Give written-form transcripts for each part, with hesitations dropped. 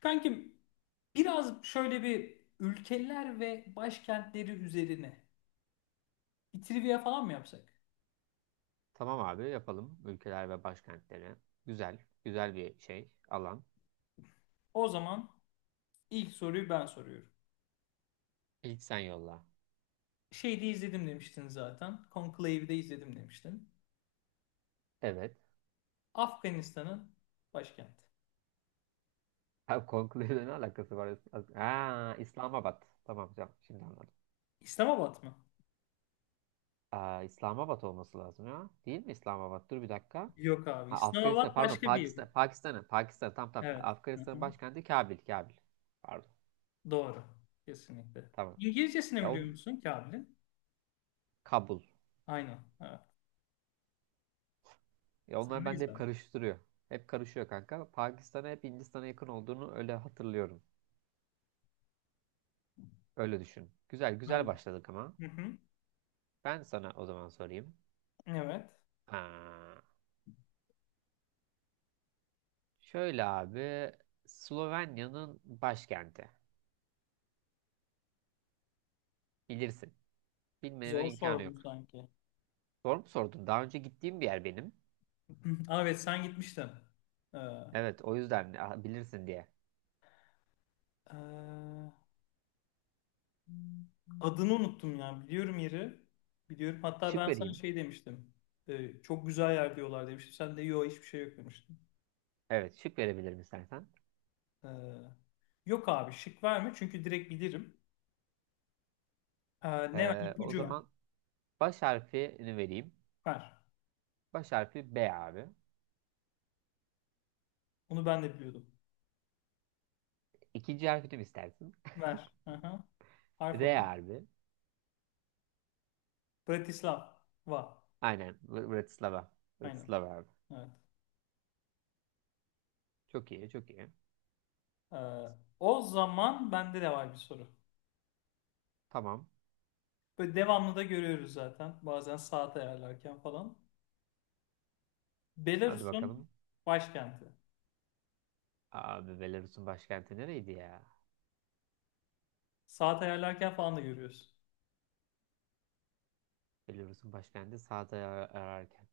Kankim biraz şöyle bir ülkeler ve başkentleri üzerine bir trivia falan mı yapsak? Tamam abi yapalım. Ülkeler ve başkentleri. Güzel. Güzel bir şey. Alan. O zaman ilk soruyu ben soruyorum. İlk sen yolla. Şeyde izledim demiştin zaten. Conclave'de izledim demiştin. Evet. Afganistan'ın başkenti. Abi Conclave'le ne alakası var? Ha, İslamabad. Tamam tamam. Şimdi anladım. İslamabad mı? Aa, İslamabad olması lazım ya. Değil mi İslamabad? Dur bir dakika. Yok abi. Ha, Afganistan İslamabad pardon başka bir yer. Pakistan, Pakistan'ın tam tam Evet. Hı Afganistan'ın hı. başkenti Kabil. Kabil. Pardon. Doğru. Kesinlikle. Tamam. İngilizcesini Ya biliyor o musun Kabil'in? Kabul. Aynen. Evet. Ya Sen onlar de bende hep izledin. karıştırıyor. Hep karışıyor kanka. Pakistan'a hep Hindistan'a yakın olduğunu öyle hatırlıyorum. Öyle düşün. Güzel güzel Anladım. başladık ama. Hı hı. Ben sana o zaman sorayım. Evet. Aa, şöyle abi. Slovenya'nın başkenti. Bilirsin. Bilmeme Zor imkanı sordum yok. sanki. Doğru mu sordun? Daha önce gittiğim bir yer benim. Hı hı. Aa, evet sen gitmiştin. Ee, Evet o yüzden bilirsin diye. ee, adını unuttum ya. Biliyorum yeri. Biliyorum. Hatta Şık ben sana vereyim. şey demiştim. Çok güzel yer diyorlar demiştim. Sen de yok hiçbir şey yok demiştin. Evet şık verebilirim istersen. Ee, yok abi şık verme çünkü direkt bilirim. Ee, ne ver? O İpucu ver. zaman baş harfini vereyim. Ver. Baş harfi B abi. Onu ben de biliyordum. İkinci harfini mi istersin? Ver. Aha. Harf R alayım. abi. Bratislava. Aynen. Bratislava. Aynen. Bratislava abi. Evet. Çok iyi çok iyi. Ee, o zaman bende de var bir soru. Tamam. Böyle devamlı da görüyoruz zaten. Bazen saat ayarlarken falan. Hadi Belarus'un bakalım. başkenti. Abi Belarus'un başkenti nereydi ya? Saat ayarlarken falan da görüyoruz. Belarus'un başkenti sağda ararken.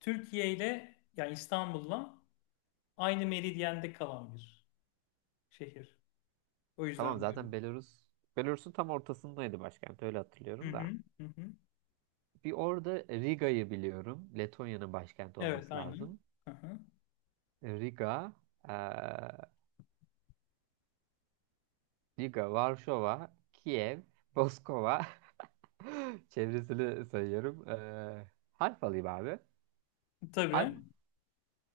Türkiye ile yani İstanbul'la aynı meridyende kalan bir şehir. O Tamam yüzden zaten görüyoruz. Belarus'un tam ortasındaydı başkent, öyle Hı hatırlıyorum da. hı, hı hı. Bir orada Riga'yı biliyorum. Letonya'nın başkenti Evet, olması aynen. lazım. Hı hı. Riga, eee, Riga, Varşova, Kiev, Moskova. Çevresini sayıyorum. Harf alayım abi. Har- Tabii.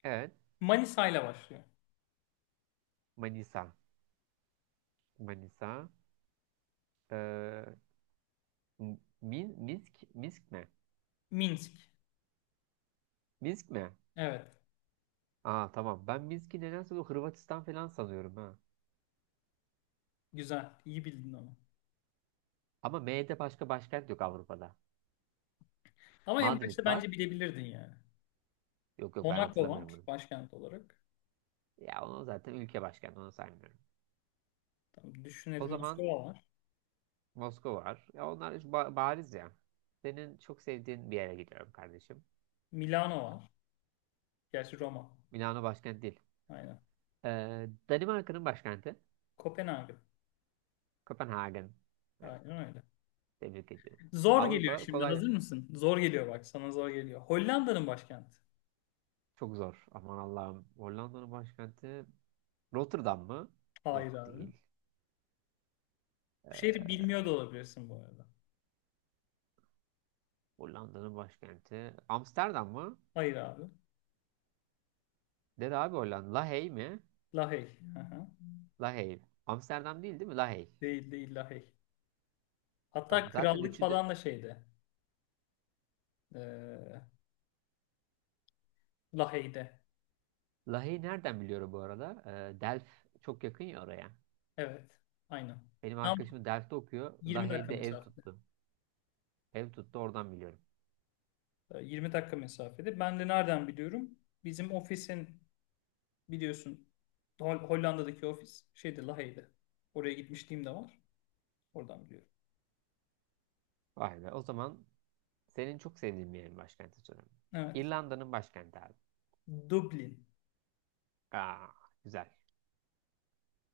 evet. Manisa ile başlıyor. Manisa. Manisa. Eee, Minsk mi? Minsk. Minsk mi? Evet. Aa tamam. Ben Minsk'i nedense bu Hırvatistan falan sanıyorum ha. Güzel. İyi bildin onu. Ama M'de başka başkent yok Avrupa'da. Ama en başta Madrid bence var. bilebilirdin yani. Yok yok ben Monaco hatırlamıyorum var bunu. başkent olarak. Ya onu zaten ülke başkenti, onu saymıyorum. Tamam, O düşünelim zaman Moskova var. Moskova var. Ya onlar hiç bariz ya. Senin çok sevdiğin bir yere gidiyorum kardeşim. Milano var. Gerçi Roma. Milano başkent değil. Aynen. Danimarka'nın başkenti Kopenhag. Kopenhagen. Evet, Aynen öyle. tebrik ediyorum. Zor geliyor Avrupa şimdi. kolay, Hazır mısın? Zor geliyor bak. Sana zor geliyor. Hollanda'nın başkenti. çok zor. Aman Allah'ım. Hollanda'nın başkenti Rotterdam mı? Hayır Yok, abi. değil. Bu şehri Ee, bilmiyor da olabilirsin bu arada. Hollanda'nın başkenti. Amsterdam mı? Hayır abi. Dedi abi Hollanda. Lahey mi? Lahey. Aha. Lahey. Amsterdam değil değil mi? Lahey. Değil değil Lahey. Hatta Tamam. Zaten krallık üçü de... falan da şeyde. Ee, Lahey'de. Lahey'i nereden biliyorum bu arada? Delft çok yakın ya oraya. Evet. Aynen. Benim Tam arkadaşım Delft'te okuyor. 20 dakika Lahey'de ev mesafede. tuttu. Ev tuttu, oradan biliyorum. 20 dakika mesafede. Ben de nereden biliyorum? Bizim ofisin biliyorsun Hollanda'daki ofis şeyde Lahey'de. Oraya gitmişliğim de var. Oradan biliyorum. Vay be. O zaman senin çok sevdiğin bir yerin başkenti sorayım. Evet. İrlanda'nın başkenti abi. Dublin. Aa, güzel.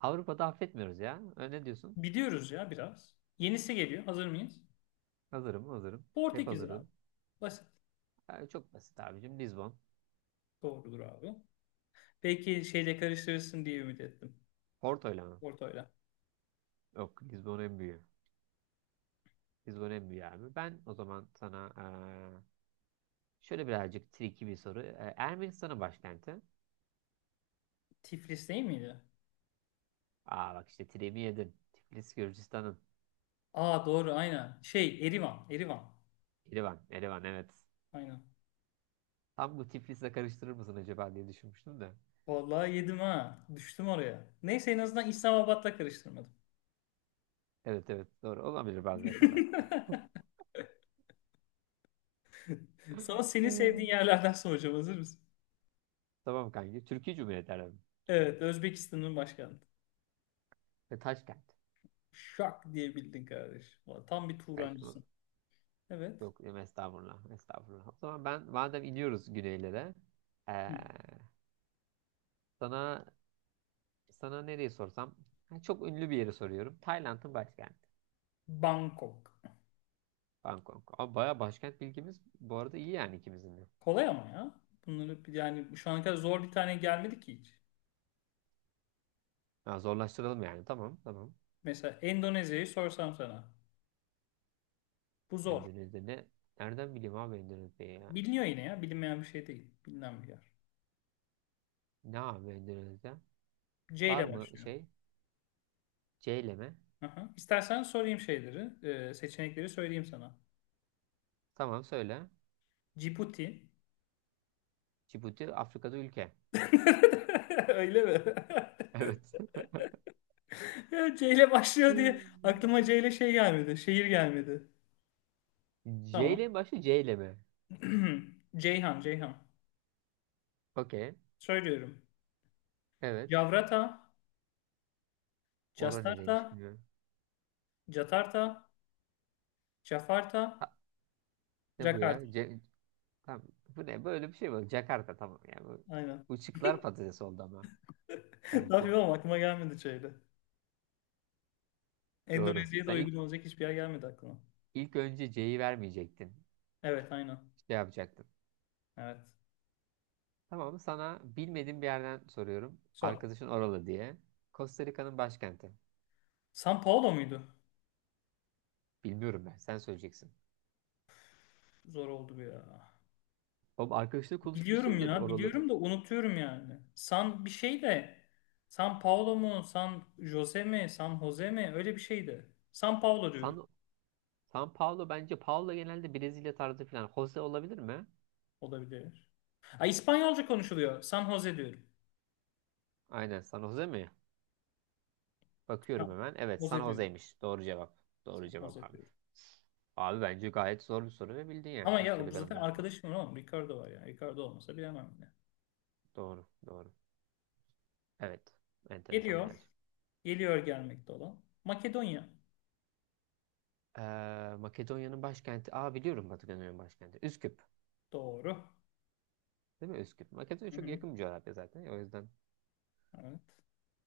Avrupa'da affetmiyoruz ya. Ne diyorsun? Biliyoruz ya biraz. Yenisi geliyor. Hazır mıyız? Hazırım, hazırım. Hep Portekiz abi. hazırım. Basit. Çok basit abicim. Lisbon. Doğrudur abi. Belki şeyle karıştırırsın diye ümit ettim. Porto'yla mı? Porto'yla. Yok, Lisbon en büyüğü. Lisbon en büyüğü abi. Ben o zaman sana şöyle birazcık tricky bir soru. Ermenistan'ın başkenti. Tiflis değil miydi? Aa bak işte Tiremi yedin. Tiflis Gürcistan'ın. Aa doğru aynen. Şey Erivan. Erivan. Erivan. Erivan evet. Aynen. Tam bu Tiflis'le karıştırır mısın acaba diye düşünmüştüm de. Vallahi yedim ha. Düştüm oraya. Neyse en azından İslamabad'la karıştırmadım. Evet evet doğru. Olabilir bazı hatalar. Sana senin sevdiğin Hmm. yerlerden soracağım. Hazır mısın? Tamam kanki. Türkiye Cumhuriyeti aradım. Evet. Özbekistan'ın başkenti. Ve Taşkent. Şak diye bildin kardeş. Vallahi tam bir Taş Turancısın. Evet. Yok estağfurullah. Estağfurullah. O zaman ben madem iniyoruz güneylere. Hı. eee, sana Sana nereyi sorsam? Ha, çok ünlü bir yeri soruyorum. Tayland'ın başkenti. Bangkok. Bangkok. Abi baya başkent bilgimiz bu arada iyi yani ikimizin de. Kolay ama ya. Bunları yani şu ana kadar zor bir tane gelmedi ki hiç. Ha, zorlaştıralım yani. Tamam tamam. Mesela Endonezya'yı sorsam sana. Bu zor. Endonezya ne? Nereden bileyim abi Endonezya'yı ya? Biliniyor yine ya. Bilinmeyen bir şey değil. Bilinen bir yer. Ne abi Endonezya? C Var ile mı başlıyor. şey? C ile mi? Aha. İstersen sorayım şeyleri. Seçenekleri söyleyeyim sana. Tamam söyle. Cibuti. Cibuti Afrika'da ülke. Öyle mi? Evet. Ya C ile başlıyor diye Hmm. aklıma C ile şey gelmedi. Şehir gelmedi. C Tamam. ile mi başlıyor? C ile mi? Ceyhan, Ceyhan. Okey. Söylüyorum. Evet. Javrata, Ora Jastarta, nereymiş bilmiyorum. Jatarta, Ha, Jafarta, ne bu ya? Jakarta. Tamam. Bu ne? Böyle bir şey mi? Jakarta, tamam yani. Bu, Aynen. bu şıklar patates oldu ama Ne kanki. yapayım ama aklıma gelmedi şeyde. Doğru. Endonezya'ya da Sen ilk, uygun olacak hiçbir yer gelmedi aklıma. ilk önce C'yi vermeyecektin. Evet aynen. Şey yapacaktın. Evet. Tamam sana bilmediğim bir yerden soruyorum. Sor. Arkadaşın oralı diye. Costa Rica'nın başkenti. São Paulo muydu? Bilmiyorum ben. Sen söyleyeceksin. Zor oldu bu ya. Oğlum arkadaşla Biliyorum konuşmuşsundur ya. oralı. Biliyorum da unutuyorum yani. San bir şey de San Paulo mu? San Jose mi? San Jose mi? Öyle bir şeydi. San Paulo diyorum. San, San Paulo bence. Paulo genelde Brezilya tarzı falan. Jose olabilir mi? Olabilir. Ha, İspanyolca konuşuluyor. San Jose diyorum. Aynen. San Jose mi? San Bakıyorum hemen. Evet, San Jose diyorum. Jose'ymiş. Doğru cevap. Doğru San cevap Jose abi. diyorum. Abi bence gayet zor bir soru ve bildin yani Ama Costa ya bu Rica'nın zaten başına. arkadaşım var oğlum. Ricardo var ya. Ricardo olmasa bilemem bile. Doğru, doğru. Evet, enteresan bir Geliyor. yer. Geliyor gelmekte olan. Makedonya. Makedonya'nın başkenti. Aa biliyorum, Makedonya'nın başkenti. Üsküp. Doğru. Değil mi Üsküp? Makedonya Hı çok hı. yakın bir coğrafya zaten. O yüzden. Evet.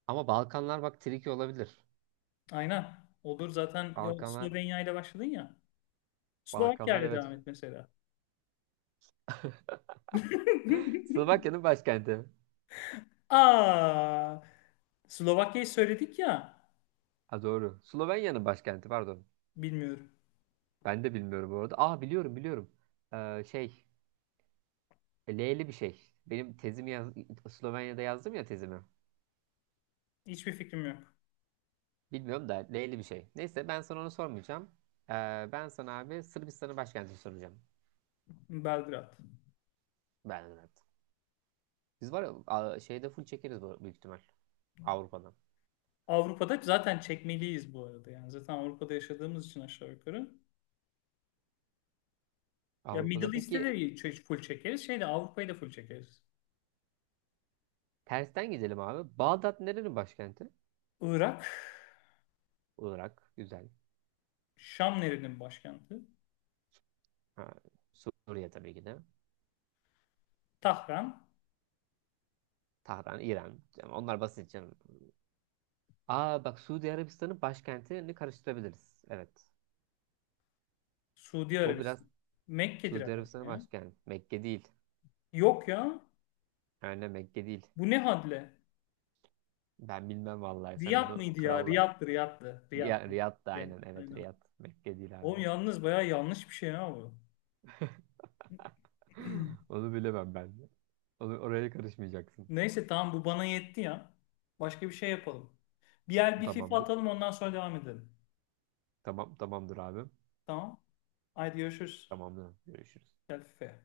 Ama Balkanlar bak tricky olabilir. Aynen. Olur zaten. Ya, Balkanlar. Slovenya ile başladın ya. Slovakya Balkanlar ile evet. devam et mesela. Slovakya'nın başkenti. Aa, Slovakya'yı söyledik ya. Ha doğru. Slovenya'nın başkenti pardon. Bilmiyorum. Ben de bilmiyorum bu arada. Aa biliyorum biliyorum. Ee, şey. L'li bir şey. Benim tezimi yaz Slovenya'da yazdım ya tezimi. Hiçbir fikrim yok. Bilmiyorum da L'li bir şey. Neyse ben sana onu sormayacağım. Ee, Ben sana abi Sırbistan'ın başkentini soracağım. Belgrad. Belgrad. Biz var ya şeyde full çekeriz büyük ihtimal. Avrupa'dan. Avrupa'da zaten çekmeliyiz bu arada. Yani zaten Avrupa'da yaşadığımız için aşağı yukarı. Ya Avrupa'da Middle East'te de peki full çekeriz. Şeyde Avrupa'yı da full çekeriz. tersten gidelim abi. Bağdat nerenin başkenti? Irak. Olarak Güzel. Şam nerenin başkenti? Ha, Suriye tabii ki de. Tahran. Tahran, İran. Yani onlar basit canım. Aa bak Suudi Arabistan'ın başkentini karıştırabiliriz. Evet. Suudi O biraz Arabistan. Mekke'dir Suudi herhalde Arabistan'ın ya. başkenti. Mekke değil. Yok ya. Aynen Mekke değil. Bu ne hadle? Ben bilmem vallahi. Sen Riyad onu mıydı ya? kralla. Riyad'dı, Riyad'dı. Riyad, Ya, Riyad da Riyad. aynen. Evet Aynen. Riyad. Mekke değil Oğlum abi. yalnız bayağı yanlış bir şey ya bu. Onu bilemem ben de. Onu, oraya karışmayacaksın. Neyse tamam bu bana yetti ya. Başka bir şey yapalım. Bir yer bir FIFA Tamamdır. atalım ondan sonra devam edelim. Tamam, tamamdır abi. Tamam. Haydi görüşürüz. Tamamdır. Görüşürüz. Gel FIFA'ya.